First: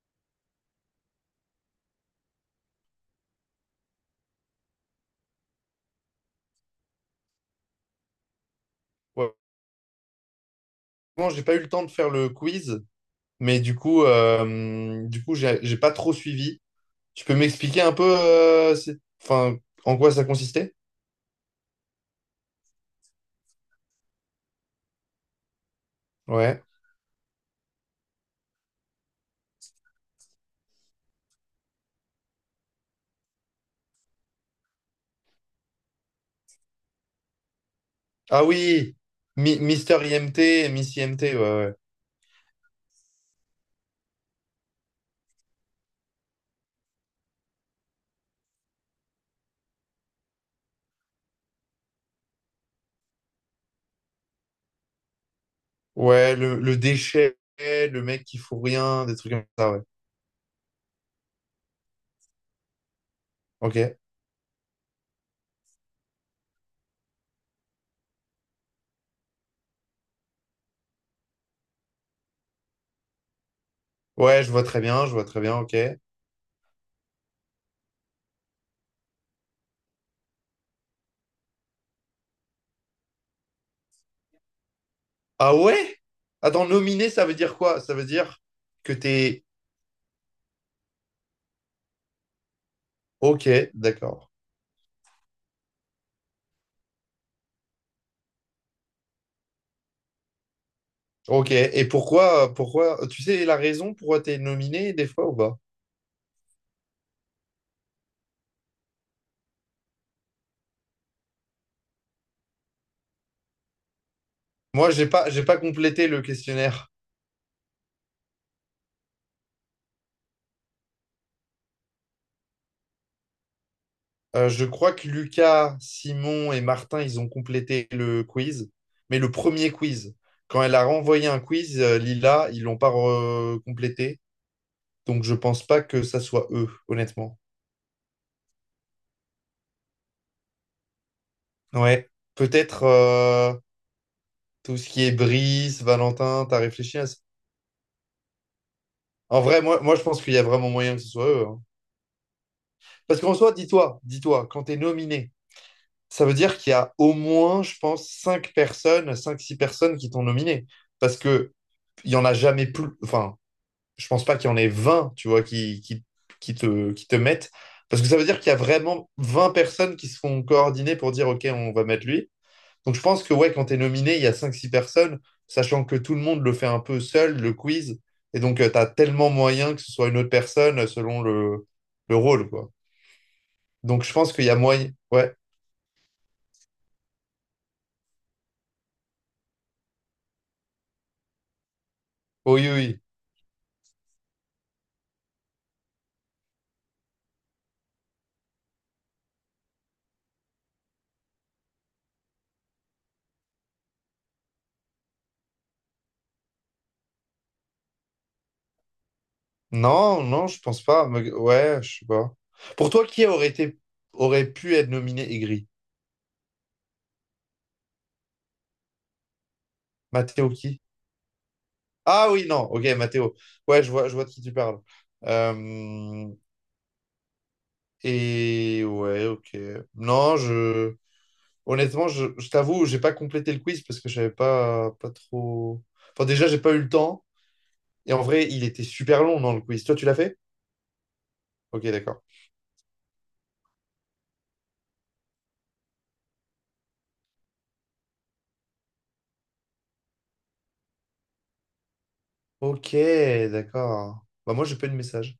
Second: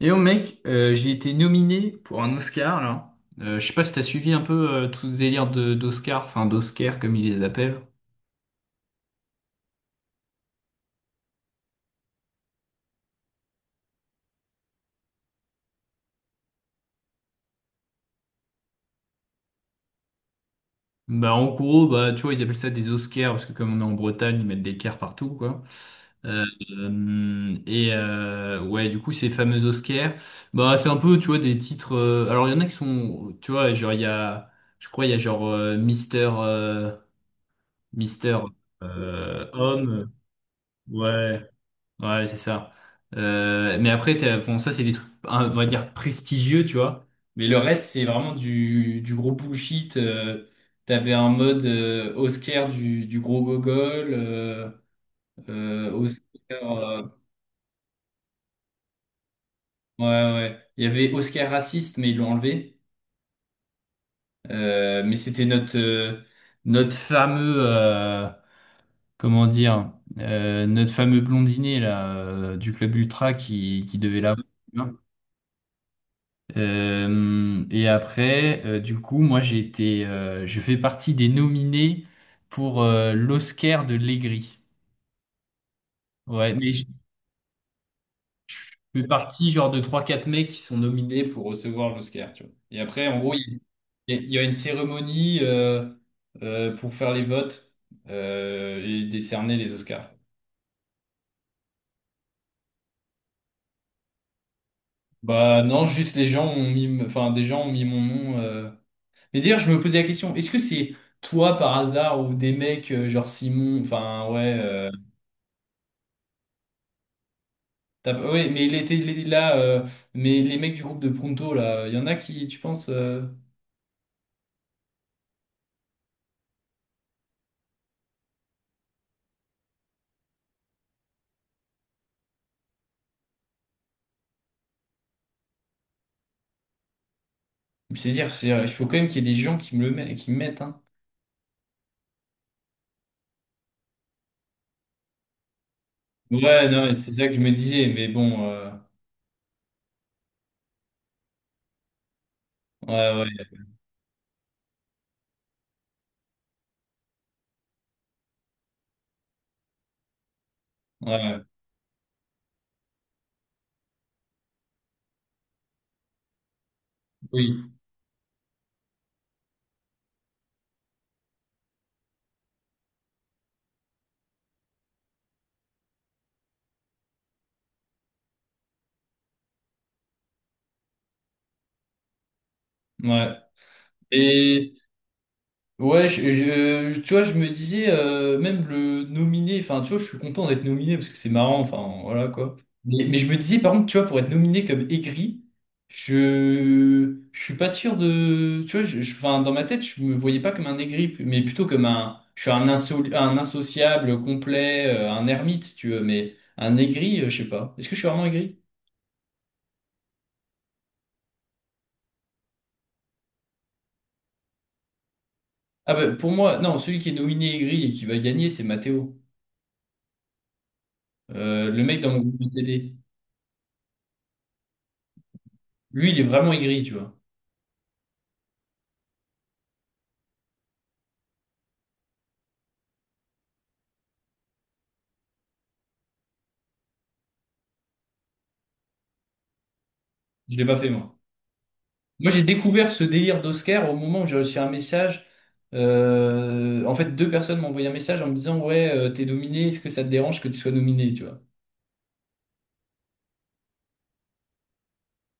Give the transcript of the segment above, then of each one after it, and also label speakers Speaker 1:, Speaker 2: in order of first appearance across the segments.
Speaker 1: Et oh mec, j'ai été nominé pour un Oscar là. Je sais pas si t'as suivi un peu tout ce délire de d'Oscar, enfin d'Oscar comme ils les appellent.
Speaker 2: Ouais. Bon, j'ai pas eu le temps de faire le quiz, mais du coup, j'ai pas trop suivi. Tu peux m'expliquer un peu, enfin, en quoi ça consistait?
Speaker 1: Bah en gros, bah tu vois, ils appellent ça des Oscars parce que comme on est en Bretagne, ils mettent des cars partout quoi. Euh,
Speaker 2: Ouais.
Speaker 1: et ouais, du coup ces fameux Oscars, bah c'est un peu tu vois des titres. Alors il y en a qui sont, tu vois, genre il y a, je crois il y a genre Mister euh, Mister
Speaker 2: Ah oui,
Speaker 1: euh,
Speaker 2: Mister
Speaker 1: Homme,
Speaker 2: IMT, et Miss IMT, ouais,
Speaker 1: ouais.
Speaker 2: ouais.
Speaker 1: Ouais, c'est ça. Mais après, bon, ça, c'est des trucs, hein, on va dire, prestigieux, tu vois. Mais le reste, c'est vraiment du gros bullshit. T'avais un mode Oscar du gros gogol.
Speaker 2: Ouais,
Speaker 1: Oscar.
Speaker 2: le déchet, le mec qui fout rien, des trucs comme ça, ouais.
Speaker 1: Ouais, ouais. Il y avait Oscar raciste, mais ils l'ont enlevé.
Speaker 2: Ok.
Speaker 1: Mais c'était notre, notre fameux. Comment dire? Notre fameux blondinet, là, du club Ultra qui devait
Speaker 2: Ouais,
Speaker 1: l'avoir.
Speaker 2: je vois très bien, je vois très bien, ok.
Speaker 1: Et après, du coup, moi, je fais partie des nominés pour l'Oscar de l'Aigri.
Speaker 2: Ah ouais?
Speaker 1: Ouais,
Speaker 2: Attends,
Speaker 1: mais je
Speaker 2: nominé, ça veut dire quoi? Ça veut dire que
Speaker 1: fais
Speaker 2: t'es...
Speaker 1: partie genre de trois quatre mecs qui sont nominés pour recevoir l'Oscar, tu vois. Et après, en gros,
Speaker 2: Ok,
Speaker 1: il y, a il
Speaker 2: d'accord.
Speaker 1: y a une cérémonie pour faire les votes et décerner les Oscars.
Speaker 2: Ok, et pourquoi, tu sais la raison pourquoi t'es nominé des fois ou pas?
Speaker 1: Bah non, juste les gens ont mis, enfin, des gens ont mis mon nom. Mais d'ailleurs, je me posais la question, est-ce que c'est toi par hasard ou des mecs genre Simon, enfin ouais,
Speaker 2: Moi, j'ai pas complété le questionnaire.
Speaker 1: ouais, mais il est là, mais les mecs du groupe de Pronto là, il y en a qui, tu penses,
Speaker 2: Je crois que Lucas, Simon et Martin, ils ont complété le quiz, mais le premier quiz. Quand elle a renvoyé un quiz, Lila, ils l'ont pas complété, donc je pense pas que ça soit eux, honnêtement.
Speaker 1: c'est-à-dire, il faut quand même qu'il y ait des gens qui qui me mettent, hein.
Speaker 2: Ouais, peut-être tout ce qui est Brice, Valentin, t'as
Speaker 1: Ouais, non, mais
Speaker 2: réfléchi à
Speaker 1: c'est
Speaker 2: ça?
Speaker 1: ça que je me disais, mais bon,
Speaker 2: En vrai, moi, je pense qu'il y a vraiment moyen que ce soit eux, hein.
Speaker 1: ouais,
Speaker 2: Parce qu'en
Speaker 1: ouais,
Speaker 2: soi, dis-toi, dis-toi, quand t'es nominé. Ça veut dire qu'il y a au moins, je pense, 5 personnes, cinq-six personnes qui t'ont nominé. Parce
Speaker 1: ouais,
Speaker 2: que il n'y en a jamais plus. Enfin, je pense pas qu'il y en ait 20, tu vois, qui te mettent.
Speaker 1: oui,
Speaker 2: Parce que ça veut dire qu'il y a vraiment 20 personnes qui se font coordonner pour dire, OK, on va mettre lui. Donc je pense que ouais, quand tu es nominé, il y a cinq-six personnes, sachant que tout le monde le fait un peu seul, le quiz. Et donc, tu as tellement moyen que ce soit une autre personne selon le rôle, quoi.
Speaker 1: ouais.
Speaker 2: Donc je pense qu'il y a
Speaker 1: Et
Speaker 2: moyen. Ouais.
Speaker 1: ouais, tu vois, je me disais, même le nominé, enfin, tu vois, je suis content d'être nominé parce que c'est marrant, enfin, voilà quoi.
Speaker 2: Oui, oui, oui.
Speaker 1: Mais je me disais, par contre, tu vois, pour être nominé comme aigri, je suis pas sûr de. Tu vois, enfin, dans ma tête, je me voyais pas comme un aigri, mais plutôt comme un. Je suis un, un insociable complet, un ermite, tu veux, mais un aigri, je sais pas. Est-ce que je suis vraiment aigri?
Speaker 2: Non, non, je pense pas. Mais- ouais, je sais pas. Pour toi, qui aurait été aurait pu être nominé aigri?
Speaker 1: Ah, bah, pour moi, non, celui qui est nominé aigri et qui va gagner, c'est Mathéo.
Speaker 2: Matteo qui?
Speaker 1: Le mec dans mon
Speaker 2: Ah
Speaker 1: groupe
Speaker 2: oui,
Speaker 1: de
Speaker 2: non, ok,
Speaker 1: télé.
Speaker 2: Matteo. Ouais, je vois de qui tu parles.
Speaker 1: Lui, il est
Speaker 2: Euh,
Speaker 1: vraiment aigri, tu vois.
Speaker 2: et ouais, ok. Non, je honnêtement, je t'avoue, j'ai pas complété le quiz parce que je savais pas, pas trop. Enfin, déjà, j'ai pas eu le temps. Et en vrai, il était super long dans le quiz. Toi, tu l'as fait?
Speaker 1: Je l'ai pas fait, moi.
Speaker 2: Ok, d'accord.
Speaker 1: Moi, j'ai découvert ce délire d'Oscar au moment où j'ai reçu un message. En fait, deux personnes m'ont envoyé un message en me disant, ouais, t'es nominé, est-ce que ça te dérange que tu sois nominé, tu vois?
Speaker 2: Ok, d'accord. Bah moi, j'ai pas eu de message.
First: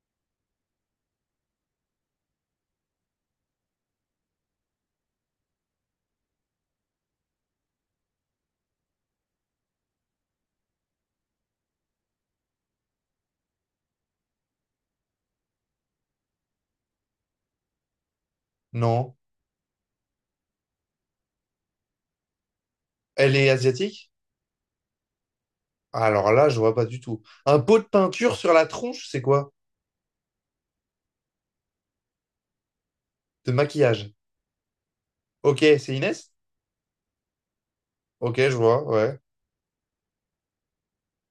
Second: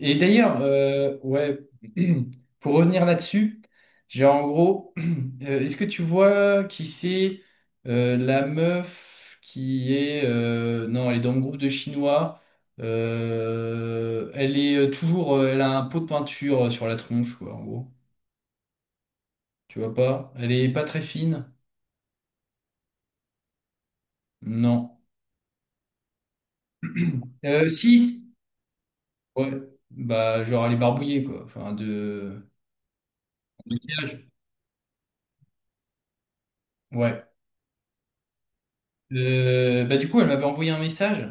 Speaker 1: Et d'ailleurs, ouais, pour revenir là-dessus, j'ai en gros, est-ce que tu vois qui c'est la meuf qui est. Non, elle est dans le groupe de Chinois. Elle est toujours. Elle a un pot de peinture sur la tronche, quoi, en gros.
Speaker 2: Non.
Speaker 1: Tu vois pas? Elle est pas très fine?
Speaker 2: Elle est asiatique?
Speaker 1: Non.
Speaker 2: Alors là, je vois pas du tout. Un pot de
Speaker 1: 6?
Speaker 2: peinture sur la tronche, c'est quoi?
Speaker 1: Ouais. Bah, genre, elle est barbouillée, quoi. Enfin, de...
Speaker 2: De
Speaker 1: en
Speaker 2: maquillage.
Speaker 1: maquillage.
Speaker 2: Ok, c'est Inès?
Speaker 1: Ouais.
Speaker 2: Ok, je vois, ouais,
Speaker 1: Bah, du coup, elle m'avait envoyé un message.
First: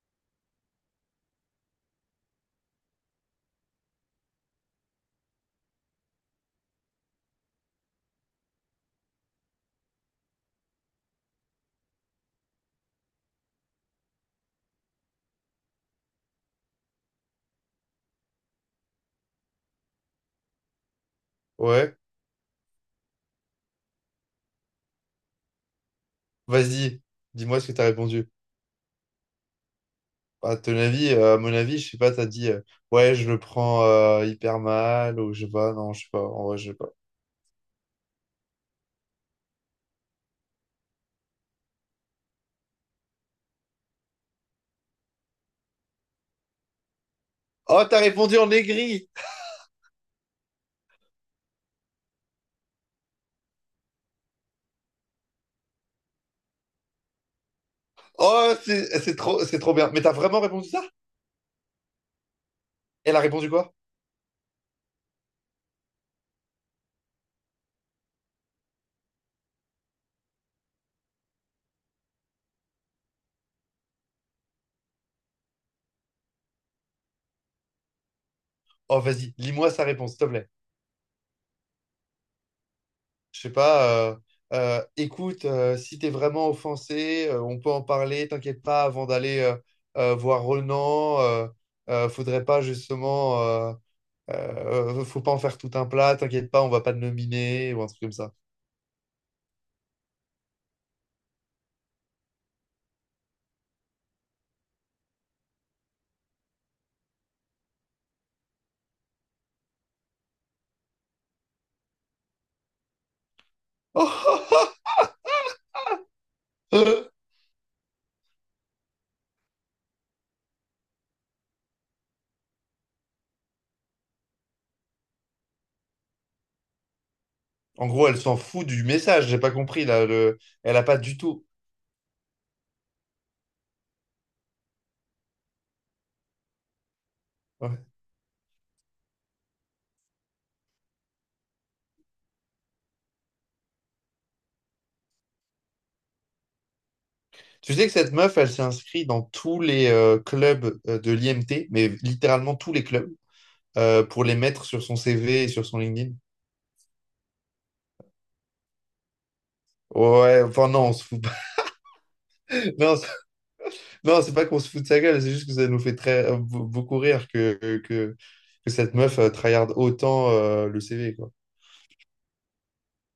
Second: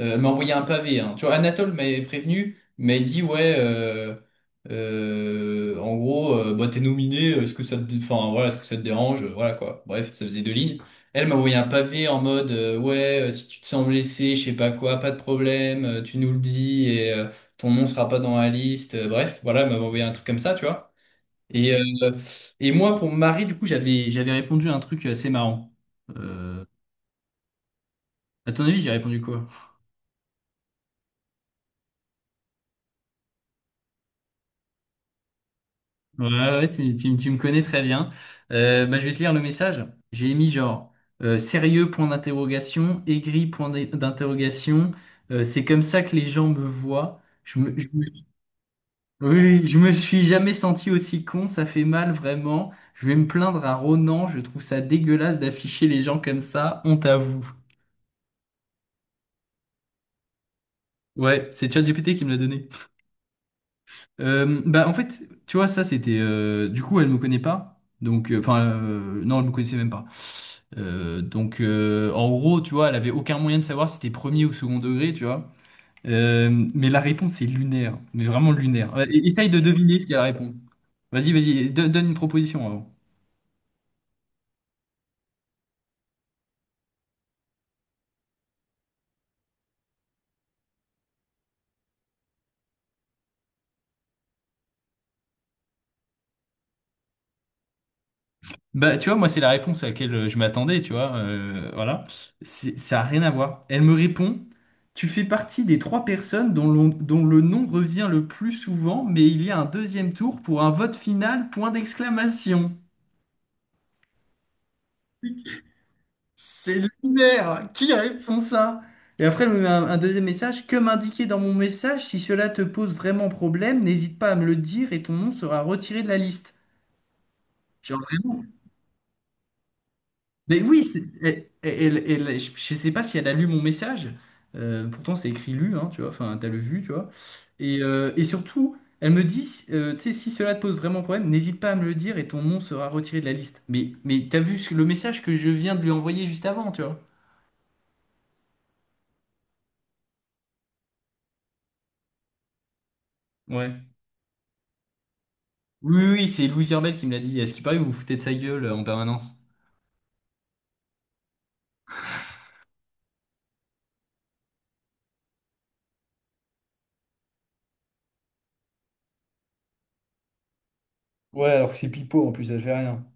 Speaker 1: Elle m'a envoyé un pavé. Hein. Tu vois, Anatole m'avait prévenu, m'avait dit ouais, en gros, bah, t'es nominé. Est-ce que ça enfin voilà, est-ce que ça te dérange? Voilà quoi. Bref, ça faisait deux lignes. Elle m'a envoyé un pavé en mode ouais, si tu te sens blessé, je sais pas quoi, pas de problème, tu nous le dis et ton nom sera pas dans la liste. Bref, voilà, elle m'avait envoyé un truc comme ça, tu vois. Et
Speaker 2: ouais.
Speaker 1: euh, et moi pour Marie, du coup, j'avais répondu à un truc assez marrant. Euh,
Speaker 2: Vas-y, dis-moi ce que t'as répondu.
Speaker 1: à ton avis, j'ai répondu quoi?
Speaker 2: Bah, à ton avis, à mon avis, je sais pas, t'as dit, ouais, je le prends hyper mal, ou je sais pas, non, je sais pas,
Speaker 1: Ouais,
Speaker 2: en
Speaker 1: ouais,
Speaker 2: vrai,
Speaker 1: ouais,
Speaker 2: je sais pas.
Speaker 1: tu me connais très bien. Bah, je vais te lire le message. J'ai mis genre sérieux point d'interrogation, aigri point d'interrogation. C'est comme ça que les gens me voient.
Speaker 2: Oh, t'as répondu en aigri!
Speaker 1: Oui, oui, je me suis jamais senti aussi con. Ça fait mal vraiment. Je vais me plaindre à Ronan. Je trouve ça dégueulasse d'afficher les gens comme ça. Honte à vous.
Speaker 2: Oh, c'est trop, c'est trop bien. Mais t'as vraiment répondu ça?
Speaker 1: Ouais, c'est ChatGPT qui me l'a donné.
Speaker 2: Elle a répondu quoi?
Speaker 1: Bah en fait, tu vois, ça c'était. Du coup, elle me connaît pas. Donc, enfin, non, elle me connaissait même pas. Donc, en gros, tu vois, elle avait aucun moyen de savoir si c'était premier ou second degré, tu vois. Mais la réponse est lunaire, mais vraiment lunaire.
Speaker 2: Oh,
Speaker 1: Ouais, et-
Speaker 2: vas-y,
Speaker 1: essaye de
Speaker 2: lis-moi sa
Speaker 1: deviner ce
Speaker 2: réponse, s'il
Speaker 1: qu'elle
Speaker 2: te plaît.
Speaker 1: répond. Vas-y, donne une proposition avant.
Speaker 2: Je sais pas, écoute, si t'es vraiment offensé, on peut en parler, t'inquiète pas, avant d'aller voir Ronan, faudrait pas justement, faut pas en faire tout un plat, t'inquiète pas, on va pas te nominer, ou un truc comme ça.
Speaker 1: Bah, tu vois, moi, c'est la réponse à laquelle je m'attendais, tu vois. Voilà. Ça a rien à voir. Elle me répond, tu fais partie des trois personnes dont le nom revient le plus souvent, mais il y a un deuxième tour pour un vote final, point d'exclamation. C'est lunaire! Qui répond ça? Et après, elle me met un deuxième message. Comme indiqué dans mon message, si cela te pose vraiment problème, n'hésite pas à me le dire et ton nom sera retiré de la liste.
Speaker 2: En
Speaker 1: Genre
Speaker 2: gros, elle s'en fout du message, j'ai pas compris, là, le...
Speaker 1: mais
Speaker 2: elle a
Speaker 1: oui,
Speaker 2: pas du tout.
Speaker 1: je sais pas si elle a lu mon message. Pourtant, c'est écrit lu, hein, tu vois. Enfin, t'as le vu, tu vois.
Speaker 2: Ouais.
Speaker 1: Et surtout, elle me dit, tu sais, si cela te pose vraiment problème, n'hésite pas à me le dire et ton nom sera retiré de la liste. Mais t'as vu le message que je viens de lui envoyer juste avant, tu vois.
Speaker 2: Tu sais que cette meuf, elle s'est inscrite dans tous les clubs de l'IMT, mais littéralement tous les clubs,
Speaker 1: Ouais.
Speaker 2: pour les mettre sur son CV et sur son
Speaker 1: Oui, oui,
Speaker 2: LinkedIn.
Speaker 1: oui, c'est Louis Herbel qui me l'a dit. Est-ce qu'il paraît que vous vous foutez de sa gueule en permanence?
Speaker 2: Ouais, enfin non, on se fout pas. Non, c'est non, c'est pas qu'on se fout de sa gueule, c'est juste que ça nous fait très beaucoup rire que, que cette meuf tryhard autant le CV, quoi.
Speaker 1: Ouais, alors que c'est pipeau en plus, elle fait rien.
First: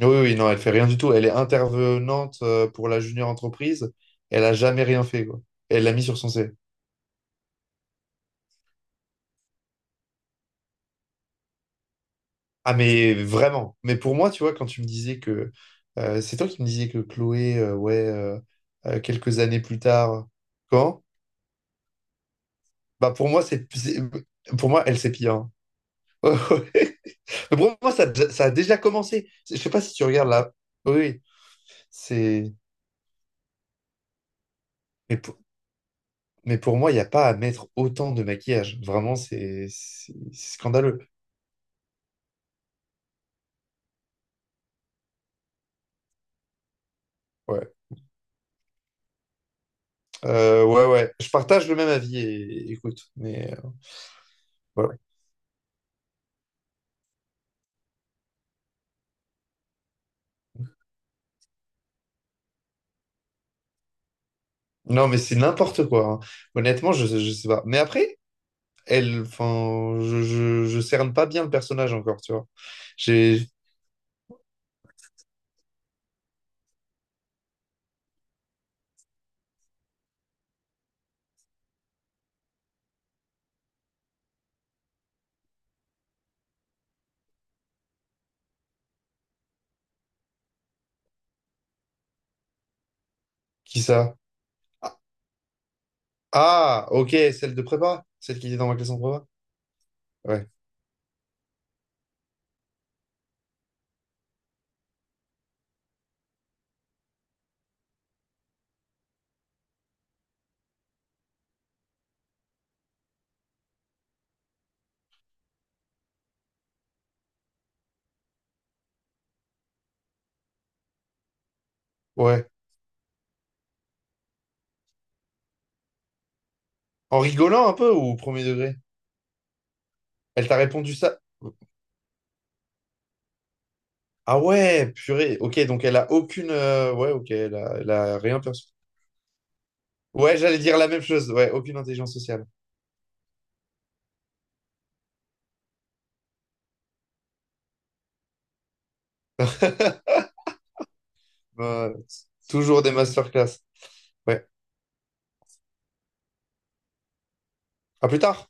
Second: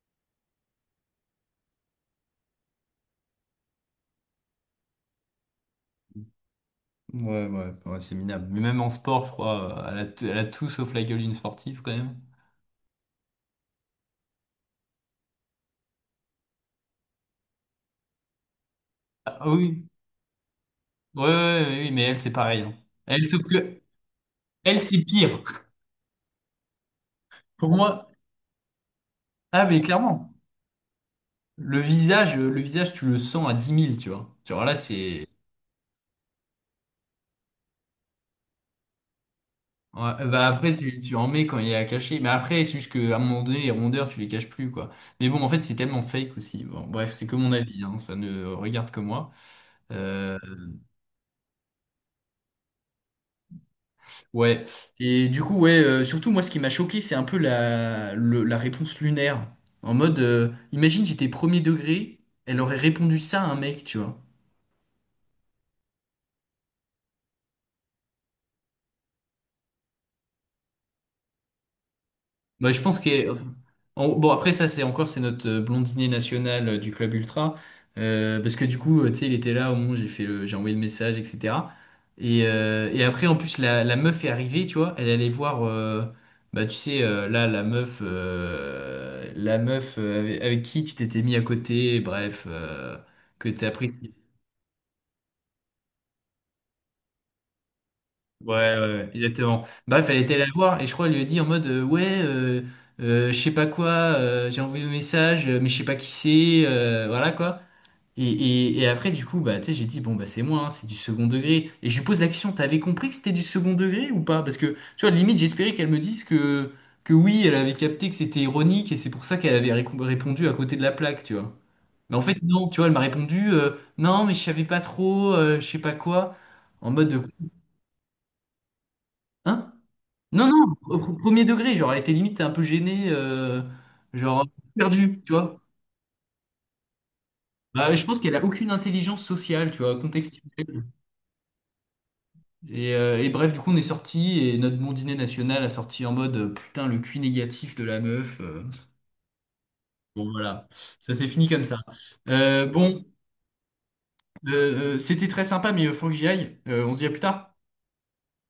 Speaker 2: Oui, oui, non, elle fait rien du tout. Elle est intervenante pour la junior entreprise. Elle a jamais rien fait, quoi. Elle l'a mis sur son CV.
Speaker 1: Ouais, ouais, ouais, c'est minable. Mais même en sport, je crois, elle a, elle a tout sauf la gueule d'une sportive quand même.
Speaker 2: Ah, mais vraiment. Mais pour moi, tu vois, quand tu me disais que... c'est toi qui me disais que Chloé, quelques
Speaker 1: Ah
Speaker 2: années plus
Speaker 1: oui.
Speaker 2: tard... Quand?
Speaker 1: Ouais, ouais, ouais, ouais, mais elle, c'est pareil. Hein.
Speaker 2: Bah
Speaker 1: Elle,
Speaker 2: pour
Speaker 1: sauf
Speaker 2: moi,
Speaker 1: que
Speaker 2: c'est- pour
Speaker 1: elle,
Speaker 2: moi,
Speaker 1: c'est
Speaker 2: elle, c'est
Speaker 1: pire.
Speaker 2: pire. Mais
Speaker 1: Pour
Speaker 2: pour moi,
Speaker 1: moi,
Speaker 2: ça a déjà commencé. Je
Speaker 1: ah,
Speaker 2: sais
Speaker 1: mais
Speaker 2: pas si tu regardes
Speaker 1: clairement,
Speaker 2: là. Oui, oui, c'est.
Speaker 1: le visage, tu le sens à dix mille, tu vois. Tu vois, là,
Speaker 2: Mais
Speaker 1: c'est.
Speaker 2: pour, mais pour moi, il n'y a pas à mettre autant de maquillage. Vraiment,
Speaker 1: Ouais, bah
Speaker 2: c'est
Speaker 1: après,
Speaker 2: scandaleux.
Speaker 1: tu en mets quand il est à cacher. Mais après, c'est juste qu'à un moment donné, les rondeurs, tu les caches plus, quoi. Mais bon, en fait, c'est tellement fake aussi. Bon, bref, c'est que mon
Speaker 2: Ouais.
Speaker 1: avis, hein, ça ne regarde que moi. Euh,
Speaker 2: Ouais, ouais. Je partage le même avis, et, écoute. Mais
Speaker 1: Ouais.
Speaker 2: voilà.
Speaker 1: Et du coup, ouais, surtout moi, ce qui m'a choqué, c'est un peu la réponse lunaire. En mode, imagine, j'étais premier degré, elle aurait répondu ça à un mec, tu vois.
Speaker 2: Non, mais c'est n'importe quoi, hein. Honnêtement, je sais pas. Mais après, elle, enfin, je cerne pas bien le personnage encore, tu vois.
Speaker 1: Bah, je pense que
Speaker 2: J'ai.
Speaker 1: bon, après, ça, c'est encore, c'est notre blondinet national du club ultra. Parce que du coup, tu sais, il était là au moment où j'ai envoyé le message, etc. Et après, en plus, la meuf est arrivée, tu vois. Elle allait voir, bah, tu sais, là, la meuf, avec, avec qui tu t'étais mis à côté, bref, que t'as
Speaker 2: Qui
Speaker 1: pris.
Speaker 2: ça? Ah, ah, ok, celle de prépa. Celle qui
Speaker 1: Ouais,
Speaker 2: était dans ma
Speaker 1: ouais,
Speaker 2: classe en
Speaker 1: ouais,
Speaker 2: prépa.
Speaker 1: exactement. Bah, fallait aller la
Speaker 2: Ouais.
Speaker 1: voir et je crois elle lui a dit en mode ouais, je sais pas quoi, j'ai envoyé un message, mais je sais pas qui c'est, voilà quoi. Et, et après du coup bah tu sais j'ai dit bon bah c'est moi, hein, c'est du second degré. Et je lui pose la question, t'avais compris que c'était du second degré ou pas? Parce que tu vois limite j'espérais qu'elle me dise que oui elle avait capté que c'était ironique et c'est pour ça qu'elle avait répondu à côté de la plaque, tu vois. Mais en fait
Speaker 2: Ouais.
Speaker 1: non, tu vois elle m'a répondu non mais je savais pas trop, je sais pas quoi, en mode
Speaker 2: En
Speaker 1: de...
Speaker 2: rigolant un peu ou au premier degré?
Speaker 1: hein? Non,
Speaker 2: Elle t'a répondu
Speaker 1: non,
Speaker 2: ça?
Speaker 1: premier degré, genre, elle était limite un peu gênée,
Speaker 2: Ah
Speaker 1: genre,
Speaker 2: ouais,
Speaker 1: perdue, tu
Speaker 2: purée. Ok,
Speaker 1: vois.
Speaker 2: donc elle a aucune. Ouais, ok, elle
Speaker 1: Bah, je
Speaker 2: a
Speaker 1: pense qu'elle
Speaker 2: rien
Speaker 1: a
Speaker 2: perçu.
Speaker 1: aucune intelligence sociale, tu vois,
Speaker 2: Ouais, j'allais dire
Speaker 1: contextuelle.
Speaker 2: la même chose. Ouais, aucune intelligence sociale.
Speaker 1: Et bref, du coup, on est sorti et notre bon dîner national a sorti en mode putain, le cul négatif de la meuf. Bon, voilà, ça s'est fini comme ça.
Speaker 2: Euh,
Speaker 1: Euh,
Speaker 2: toujours des
Speaker 1: bon,
Speaker 2: masterclass. Ouais.
Speaker 1: c'était très sympa, mais il faut que j'y aille. On se dit à plus tard.
Speaker 2: À plus tard.